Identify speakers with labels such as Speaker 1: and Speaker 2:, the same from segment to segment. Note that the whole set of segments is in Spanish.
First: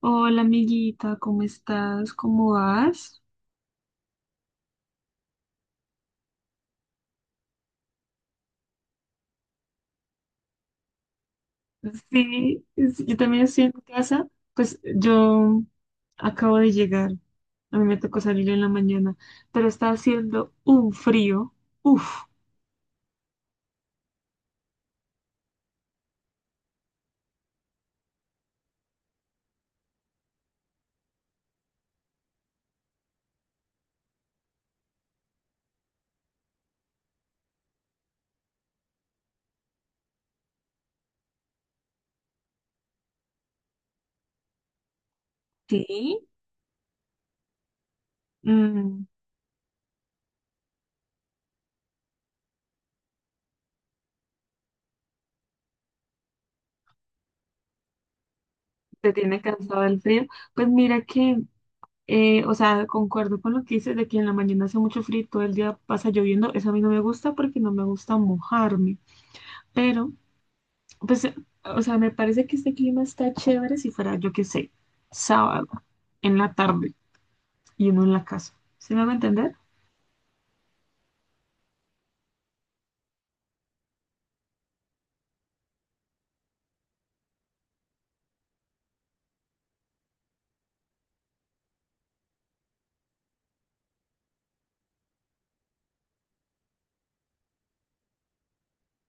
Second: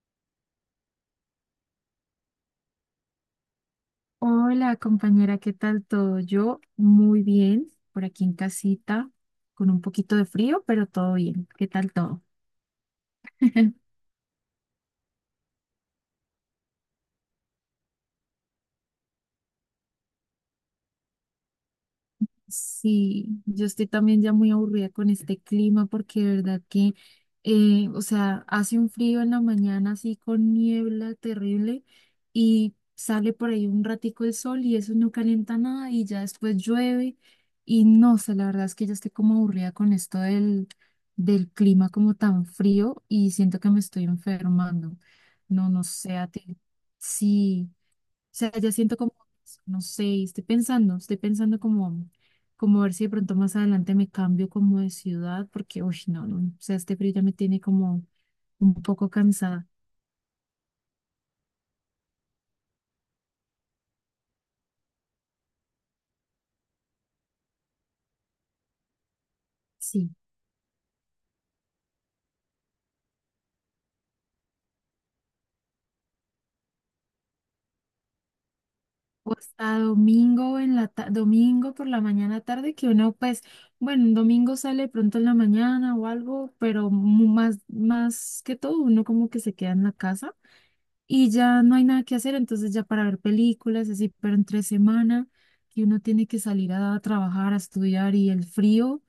Speaker 1: Hola amiguita, ¿cómo estás? ¿Cómo vas?
Speaker 2: Hola compañera, ¿qué tal todo? Yo muy bien, por aquí en casita, con un poquito de frío, pero todo bien. ¿Qué tal todo?
Speaker 1: Sí, sí, yo también estoy en casa. Pues yo acabo de llegar. A mí me tocó salir en la mañana, pero está haciendo un frío. Uf,
Speaker 2: Sí, yo estoy también ya muy aburrida con este clima porque de verdad que, o sea, hace un frío en la mañana así con niebla terrible y sale por ahí un ratico el sol y eso no calienta nada y ya después llueve y no, o sea, la verdad es que ya estoy como aburrida con esto del clima como tan frío y siento que me estoy enfermando. No, no sé,
Speaker 1: sí.
Speaker 2: a ti. Sí sea, ya siento
Speaker 1: Mm,
Speaker 2: como, no sé, estoy pensando como, como a ver si de pronto más adelante me cambio como de ciudad, porque, uy, no, no, o sea, este frío ya me tiene como un poco
Speaker 1: ¿te tiene
Speaker 2: cansada,
Speaker 1: cansado el frío? Pues mira que, o sea, concuerdo con lo que dices de que en la mañana hace mucho frío, y todo el día pasa lloviendo. Eso a mí no me gusta porque no me gusta mojarme.
Speaker 2: sí.
Speaker 1: Pero pues, o sea, me parece que este clima está chévere si fuera, yo qué sé, sábado, en la tarde y uno en la casa. ¿Sí me va a
Speaker 2: O
Speaker 1: entender?
Speaker 2: hasta domingo en la domingo por la mañana tarde, que uno, pues, bueno, un domingo sale pronto en la mañana o algo, pero más que todo, uno como que se queda en la casa y ya no hay nada que hacer, entonces ya para ver películas, así, pero entre semana, que uno tiene que salir a trabajar, a estudiar y el frío,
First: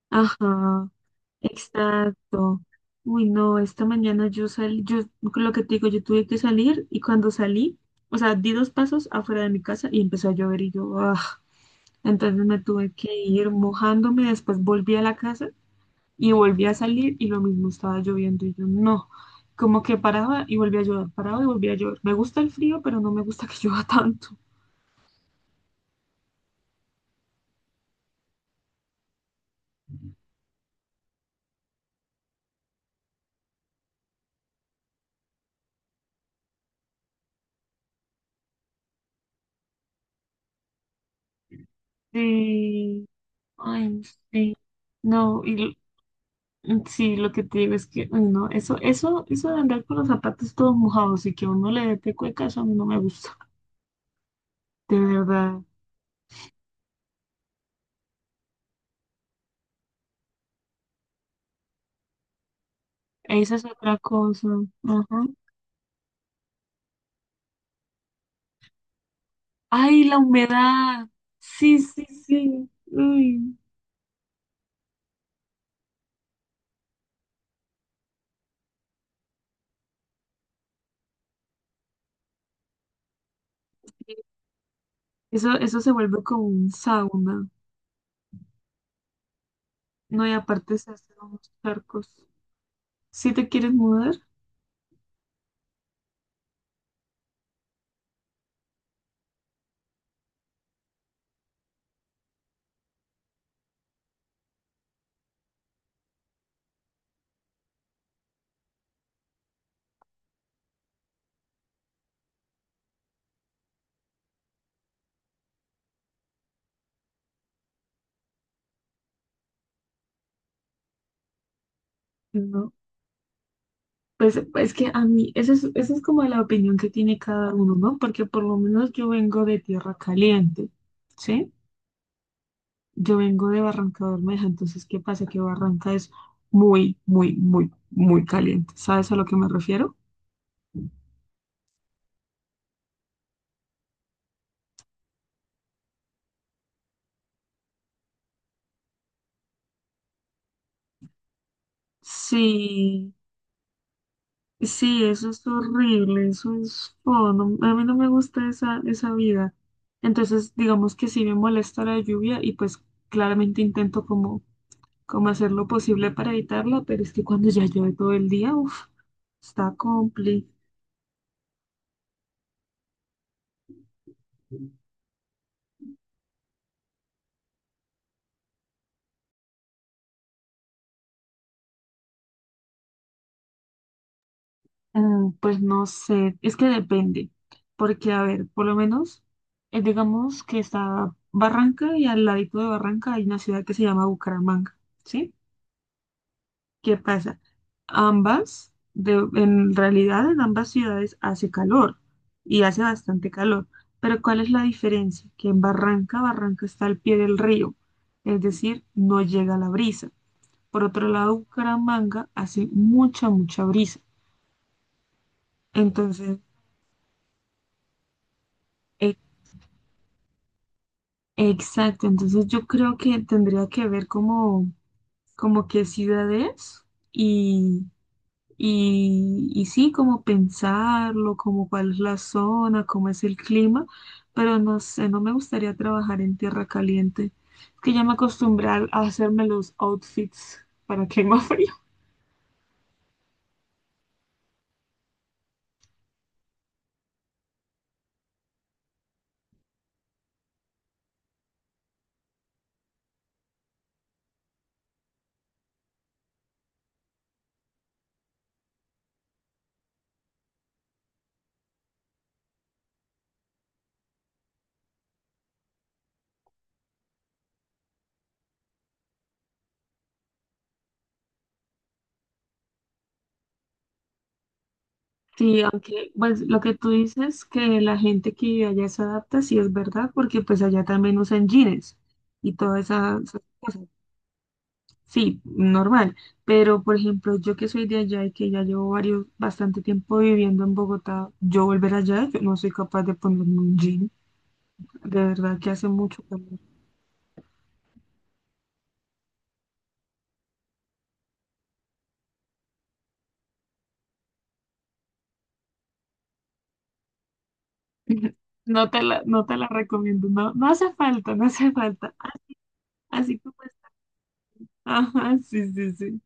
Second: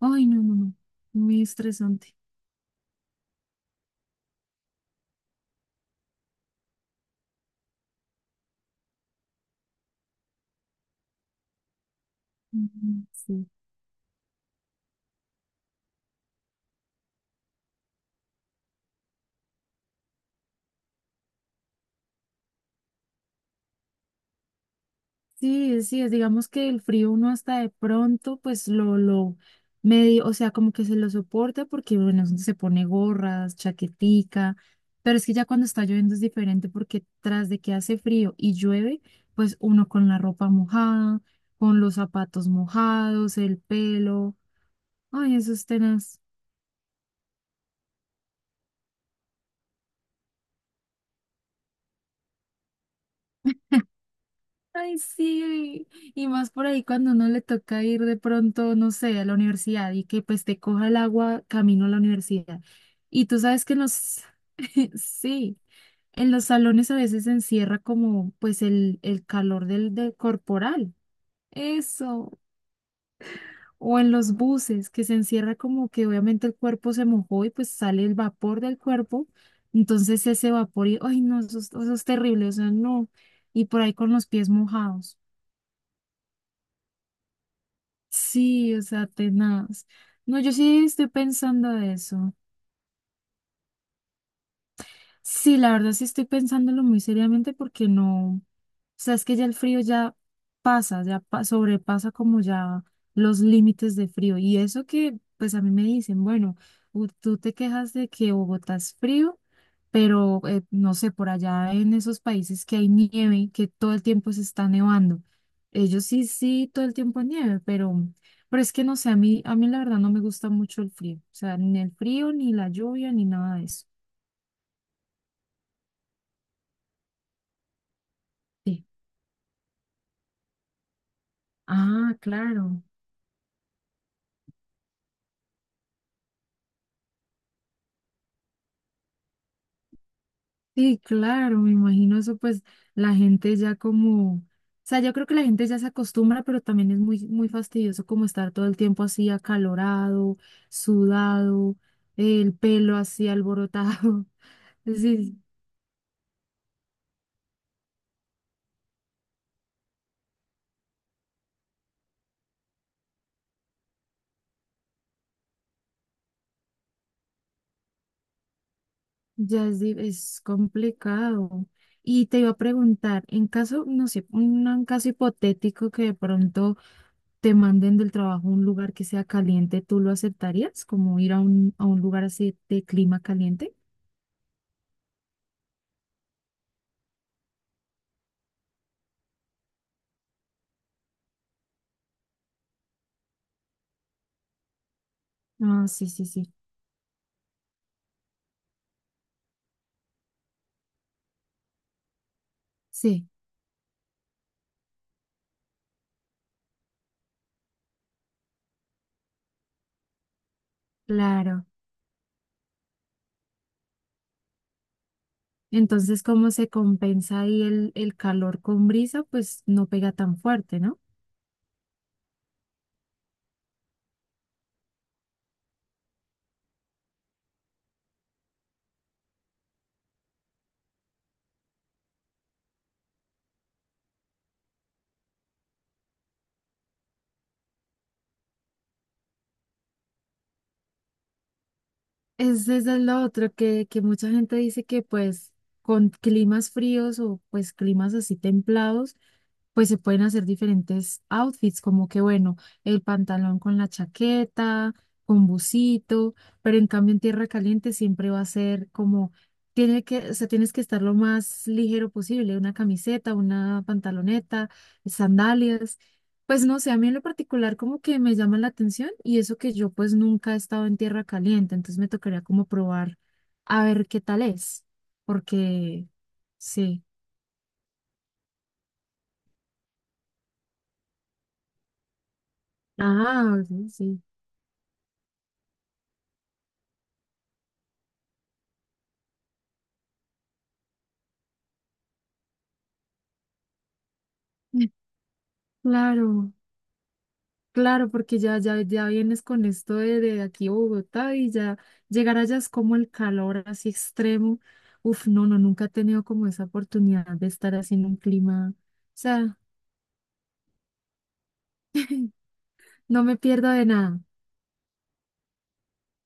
Speaker 2: ay, no, no, no,
Speaker 1: Ajá,
Speaker 2: muy estresante.
Speaker 1: exacto. Uy, no, esta mañana yo salí, yo con lo que te digo, yo tuve que salir y cuando salí, o sea, di dos pasos afuera de mi casa y empezó a llover y yo, ah, entonces me tuve
Speaker 2: Ujú,
Speaker 1: que
Speaker 2: sí.
Speaker 1: ir mojándome, después volví a la casa. Y volví a salir y lo mismo estaba lloviendo y yo no, como que paraba y volví a llover, paraba y volví a llover. Me gusta el frío, pero no me gusta que llueva tanto.
Speaker 2: Sí, sí, es, digamos que el frío uno hasta de pronto, pues lo medio, o sea, como que se lo soporta porque, bueno, se pone gorras, chaquetica, pero es que ya cuando está lloviendo es diferente porque tras de que hace frío y llueve, pues uno con la ropa mojada, con los zapatos
Speaker 1: Sí,
Speaker 2: mojados, el
Speaker 1: ay,
Speaker 2: pelo,
Speaker 1: sí.
Speaker 2: ay,
Speaker 1: No,
Speaker 2: eso es tenaz.
Speaker 1: mm, sí, lo que te digo es que, ay, no, eso de andar con los zapatos todos mojados y que a uno le dé cueca, eso a mí no me gusta,
Speaker 2: Ay,
Speaker 1: de verdad.
Speaker 2: sí, y más por ahí cuando uno le toca ir de pronto, no sé, a la universidad y que pues te coja el agua camino a la universidad. Y tú
Speaker 1: Esa es
Speaker 2: sabes que en
Speaker 1: otra
Speaker 2: los,
Speaker 1: cosa. Ajá.
Speaker 2: sí, en los salones a veces se encierra como pues el calor
Speaker 1: Ay,
Speaker 2: del
Speaker 1: la
Speaker 2: corporal,
Speaker 1: humedad. Sí, sí,
Speaker 2: eso,
Speaker 1: sí. Uy.
Speaker 2: o en los buses que se encierra como que obviamente el cuerpo se mojó y pues sale el vapor del cuerpo, entonces ese vapor y, ay, no, eso, eso es terrible, o sea, no, y por ahí con los pies mojados.
Speaker 1: Eso se vuelve como un sauna.
Speaker 2: Sí, o sea, tenaz.
Speaker 1: No, y
Speaker 2: No, yo
Speaker 1: aparte
Speaker 2: sí
Speaker 1: se
Speaker 2: estoy
Speaker 1: hacen unos
Speaker 2: pensando
Speaker 1: charcos.
Speaker 2: eso.
Speaker 1: Si te quieres mudar,
Speaker 2: Sí, la verdad sí estoy pensándolo muy seriamente porque no, o sea, es que ya el frío ya pasa, ya sobrepasa como ya los límites de frío. Y eso que, pues a mí me dicen, bueno, tú te quejas de que Bogotá es frío, pero no sé, por allá en esos países que hay nieve, que todo el tiempo se está nevando. Ellos sí, sí, todo el tiempo hay nieve, pero es que no sé, a mí la verdad no me gusta mucho el frío. O sea, ni el frío, ni la
Speaker 1: no.
Speaker 2: lluvia, ni nada de eso.
Speaker 1: Pues es que a mí, esa es como la opinión que tiene cada uno, ¿no? Porque por lo
Speaker 2: Sí.
Speaker 1: menos yo vengo de tierra caliente, ¿sí?
Speaker 2: Ah, claro.
Speaker 1: Yo vengo de Barranca Bermeja, entonces, ¿qué pasa? Que Barranca es muy, muy, muy, muy caliente. ¿Sabes a lo que me refiero?
Speaker 2: Sí, claro, me imagino eso, pues la gente ya como, o sea, yo creo que la gente ya se acostumbra, pero también es muy, muy fastidioso como estar todo el tiempo así acalorado, sudado, el pelo
Speaker 1: Sí.
Speaker 2: así alborotado.
Speaker 1: Sí, eso
Speaker 2: Sí,
Speaker 1: es horrible, eso es feo, a mí no me gusta esa, esa vida. Entonces, digamos que sí me molesta la lluvia y pues claramente intento como, como hacer lo posible para evitarla, pero es que cuando ya llueve todo el día, uff,
Speaker 2: ya
Speaker 1: está
Speaker 2: es, es
Speaker 1: complicado.
Speaker 2: complicado. Y te iba a preguntar, en caso, no sé, un caso hipotético que de pronto te manden del trabajo a un lugar que sea caliente, ¿tú lo aceptarías? Como ir a a un lugar así de clima caliente.
Speaker 1: Mm, pues no sé, es que depende, porque a ver, por lo menos, digamos que está Barranca y al ladito de Barranca hay una ciudad que se llama Bucaramanga, ¿sí?
Speaker 2: Ah, sí, sí, sí.
Speaker 1: ¿Qué pasa? Ambas, en realidad en ambas ciudades hace calor y hace
Speaker 2: Sí,
Speaker 1: bastante calor, pero ¿cuál es la diferencia? Que en Barranca, Barranca está al pie del río, es decir, no llega la brisa. Por otro lado,
Speaker 2: claro.
Speaker 1: Bucaramanga hace mucha, mucha brisa.
Speaker 2: Entonces,
Speaker 1: Entonces,
Speaker 2: ¿cómo se compensa ahí el calor con
Speaker 1: e-
Speaker 2: brisa? Pues no pega tan fuerte, ¿no?
Speaker 1: exacto, entonces yo creo que tendría que ver como, como qué ciudad es. Y sí, como pensarlo, como cuál es la zona, cómo es el clima, pero no sé, no me gustaría trabajar en tierra caliente. Es que ya me acostumbré a hacerme los outfits para clima frío.
Speaker 2: Es, eso es lo otro que mucha gente dice que pues con climas fríos o pues climas así templados pues se pueden hacer diferentes outfits, como que bueno, el pantalón con la chaqueta, con busito, pero en cambio en tierra caliente siempre va a ser como, tiene que, o sea, tienes que estar lo más ligero posible, una camiseta, una pantaloneta, sandalias. Pues no sé, a mí en lo particular como que me llama la atención y eso que yo pues nunca he estado en tierra caliente, entonces me tocaría como probar a ver qué tal es,
Speaker 1: Sí,
Speaker 2: porque
Speaker 1: aunque pues lo que tú
Speaker 2: sí.
Speaker 1: dices que la gente que vive allá se adapta, sí es verdad, porque pues allá también usan jeans y todas esas
Speaker 2: Ah,
Speaker 1: cosas.
Speaker 2: sí, sí.
Speaker 1: Sí, normal, pero por ejemplo, yo que soy de allá y que ya llevo varios, bastante tiempo viviendo en Bogotá, yo volver allá, yo no soy capaz de ponerme un jean, de verdad que hace mucho calor.
Speaker 2: Claro, claro, porque ya, ya, ya vienes con esto de aquí a Bogotá y ya llegar allá es como el calor así extremo. Uf, no, no, nunca he tenido como esa oportunidad de estar así en un clima. O
Speaker 1: No te la, no te
Speaker 2: sea,
Speaker 1: la recomiendo, no, no hace falta, no hace falta,
Speaker 2: no me
Speaker 1: así como
Speaker 2: pierdo de
Speaker 1: está.
Speaker 2: nada.
Speaker 1: Ajá, sí, sí, sí.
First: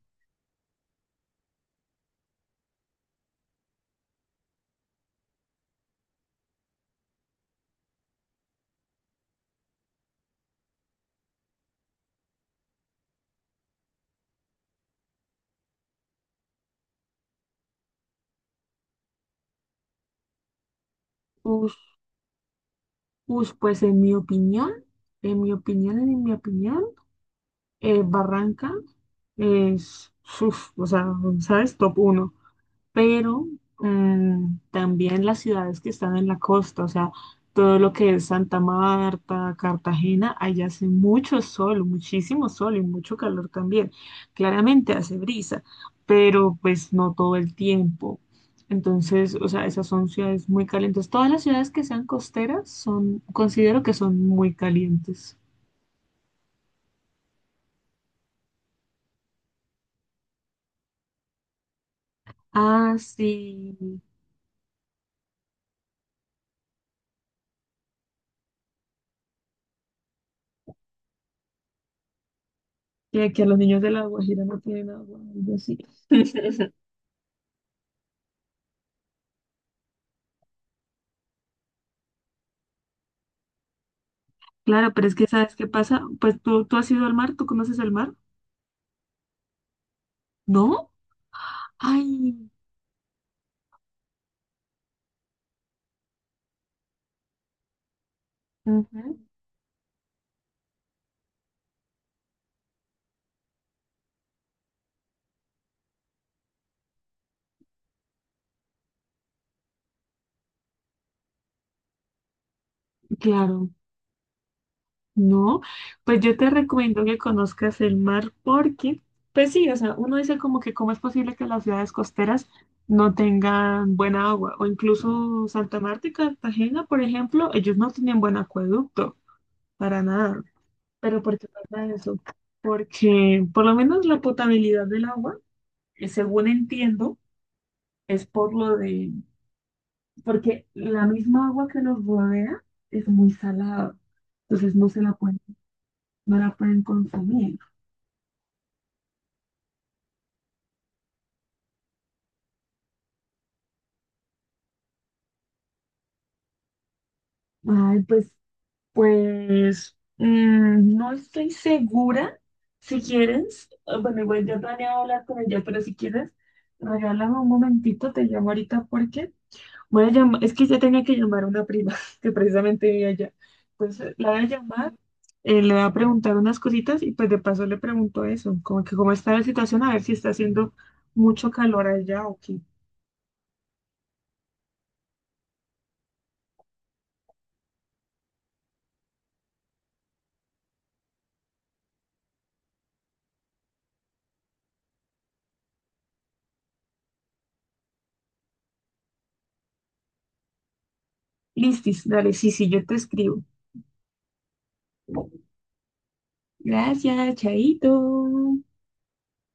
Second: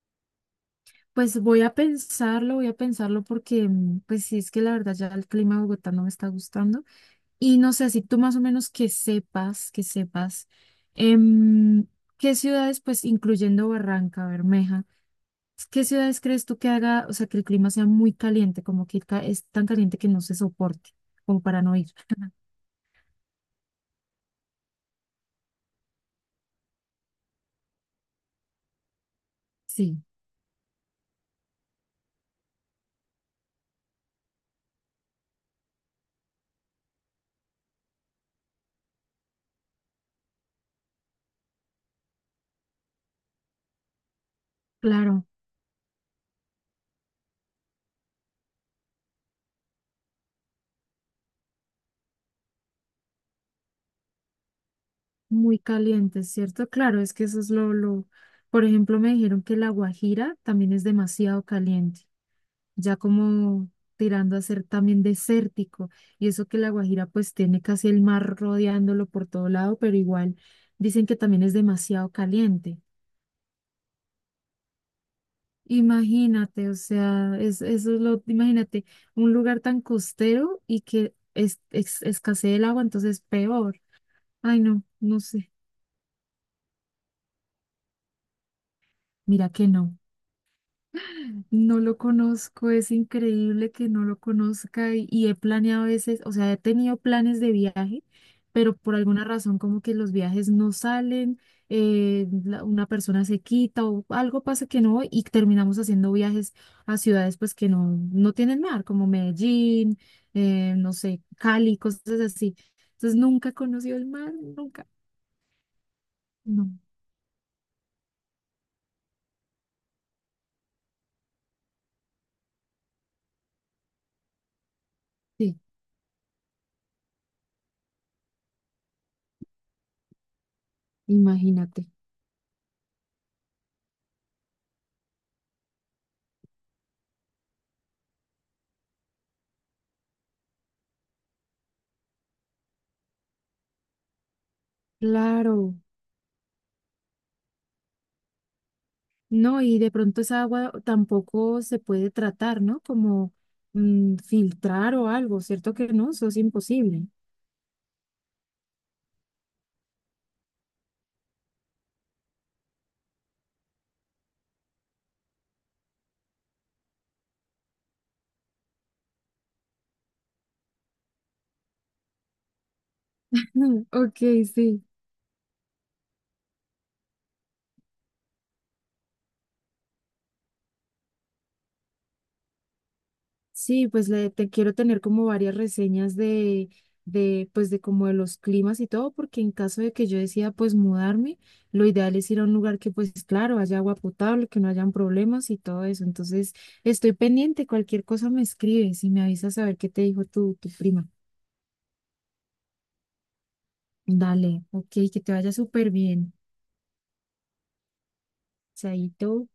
Speaker 2: Pues voy a pensarlo porque, mm, pues sí, es que la verdad ya el clima de Bogotá no me está gustando. Y no sé, si tú más o menos que sepas, em, ¿qué ciudades, pues incluyendo Barranca Bermeja? ¿Qué ciudades crees tú que haga, o sea, que el clima sea muy caliente, como que es tan caliente que no se soporte, como para no
Speaker 1: Ush,
Speaker 2: ir?
Speaker 1: ush, pues en mi opinión, en mi opinión, en mi opinión, Barranca
Speaker 2: Sí,
Speaker 1: es, uf, o sea, ¿sabes? Top uno. Pero mm, también las ciudades que están en la costa, o sea, todo lo que es Santa Marta, Cartagena, allá hace mucho sol, muchísimo sol y mucho calor también. Claramente hace
Speaker 2: claro,
Speaker 1: brisa, pero pues no todo el tiempo. Entonces, o sea, esas son ciudades muy calientes. Todas las ciudades que sean costeras son, considero que son muy calientes.
Speaker 2: muy caliente, ¿cierto? Claro, es que eso es lo, por ejemplo, me dijeron que La Guajira también es demasiado caliente,
Speaker 1: Ah,
Speaker 2: ya como
Speaker 1: sí.
Speaker 2: tirando a ser también desértico, y eso que La Guajira pues tiene casi el mar rodeándolo por todo lado, pero igual dicen que también es demasiado caliente.
Speaker 1: Y aquí a los niños de La Guajira no tienen agua, algo así.
Speaker 2: Imagínate, o sea, es, eso es lo, imagínate, un lugar tan costero y que es, escasee el agua, entonces peor. Ay, no,
Speaker 1: Claro, pero es
Speaker 2: no
Speaker 1: que
Speaker 2: sé.
Speaker 1: ¿sabes qué pasa? Pues tú has ido al mar, ¿tú conoces el mar?
Speaker 2: Mira que no.
Speaker 1: ¿No?
Speaker 2: No lo
Speaker 1: Ay,
Speaker 2: conozco, es increíble que no lo conozca y he planeado a veces, o sea, he tenido planes de viaje, pero por
Speaker 1: ujú,
Speaker 2: alguna razón como que los viajes no salen, una persona se quita o algo pasa que no voy y terminamos haciendo viajes a ciudades pues que no, no tienen mar, como Medellín, no sé, Cali, cosas así. Entonces nunca he
Speaker 1: claro,
Speaker 2: conocido el mar, nunca,
Speaker 1: no. Pues yo te
Speaker 2: no,
Speaker 1: recomiendo que conozcas el mar porque, pues sí, o sea, uno dice como que cómo es posible que las ciudades costeras no tengan buena agua, o incluso
Speaker 2: sí,
Speaker 1: Santa Marta y Cartagena, por ejemplo, ellos no tienen buen acueducto, para nada. Pero ¿por qué pasa
Speaker 2: imagínate.
Speaker 1: eso? Porque por lo menos la potabilidad del agua, según entiendo, es por lo de... porque la misma agua que los rodea es muy salada, entonces no se la pueden,
Speaker 2: Claro.
Speaker 1: no la pueden consumir.
Speaker 2: No, y de pronto esa agua tampoco se puede tratar, ¿no? Como mm, filtrar o algo, ¿cierto que no? Eso es imposible.
Speaker 1: Ay, pues, pues, mm, no estoy segura. Si quieres, bueno, igual yo planeaba hablar con ella, pero si quieres, regálame un momentito, te llamo ahorita porque voy a llamar, es que ya tenía que llamar a una prima que precisamente vive allá. Entonces
Speaker 2: Ok,
Speaker 1: la voy a
Speaker 2: sí.
Speaker 1: llamar, le voy a preguntar unas cositas y pues de paso le pregunto eso, como que cómo está la situación, a ver si está haciendo mucho calor allá o qué.
Speaker 2: Sí, pues le, te quiero tener como varias reseñas de, pues de como de los climas y todo, porque en caso de que yo decida pues mudarme, lo ideal es ir a un lugar que pues claro, haya agua potable, que no hayan problemas y todo eso. Entonces, estoy pendiente, cualquier cosa me escribes y me avisas a ver qué te dijo tu prima.
Speaker 1: Listis, dale, sí, sí, yo te escribo.
Speaker 2: Dale, ok, que te vaya súper bien.
Speaker 1: Gracias, chaito.
Speaker 2: Chaito.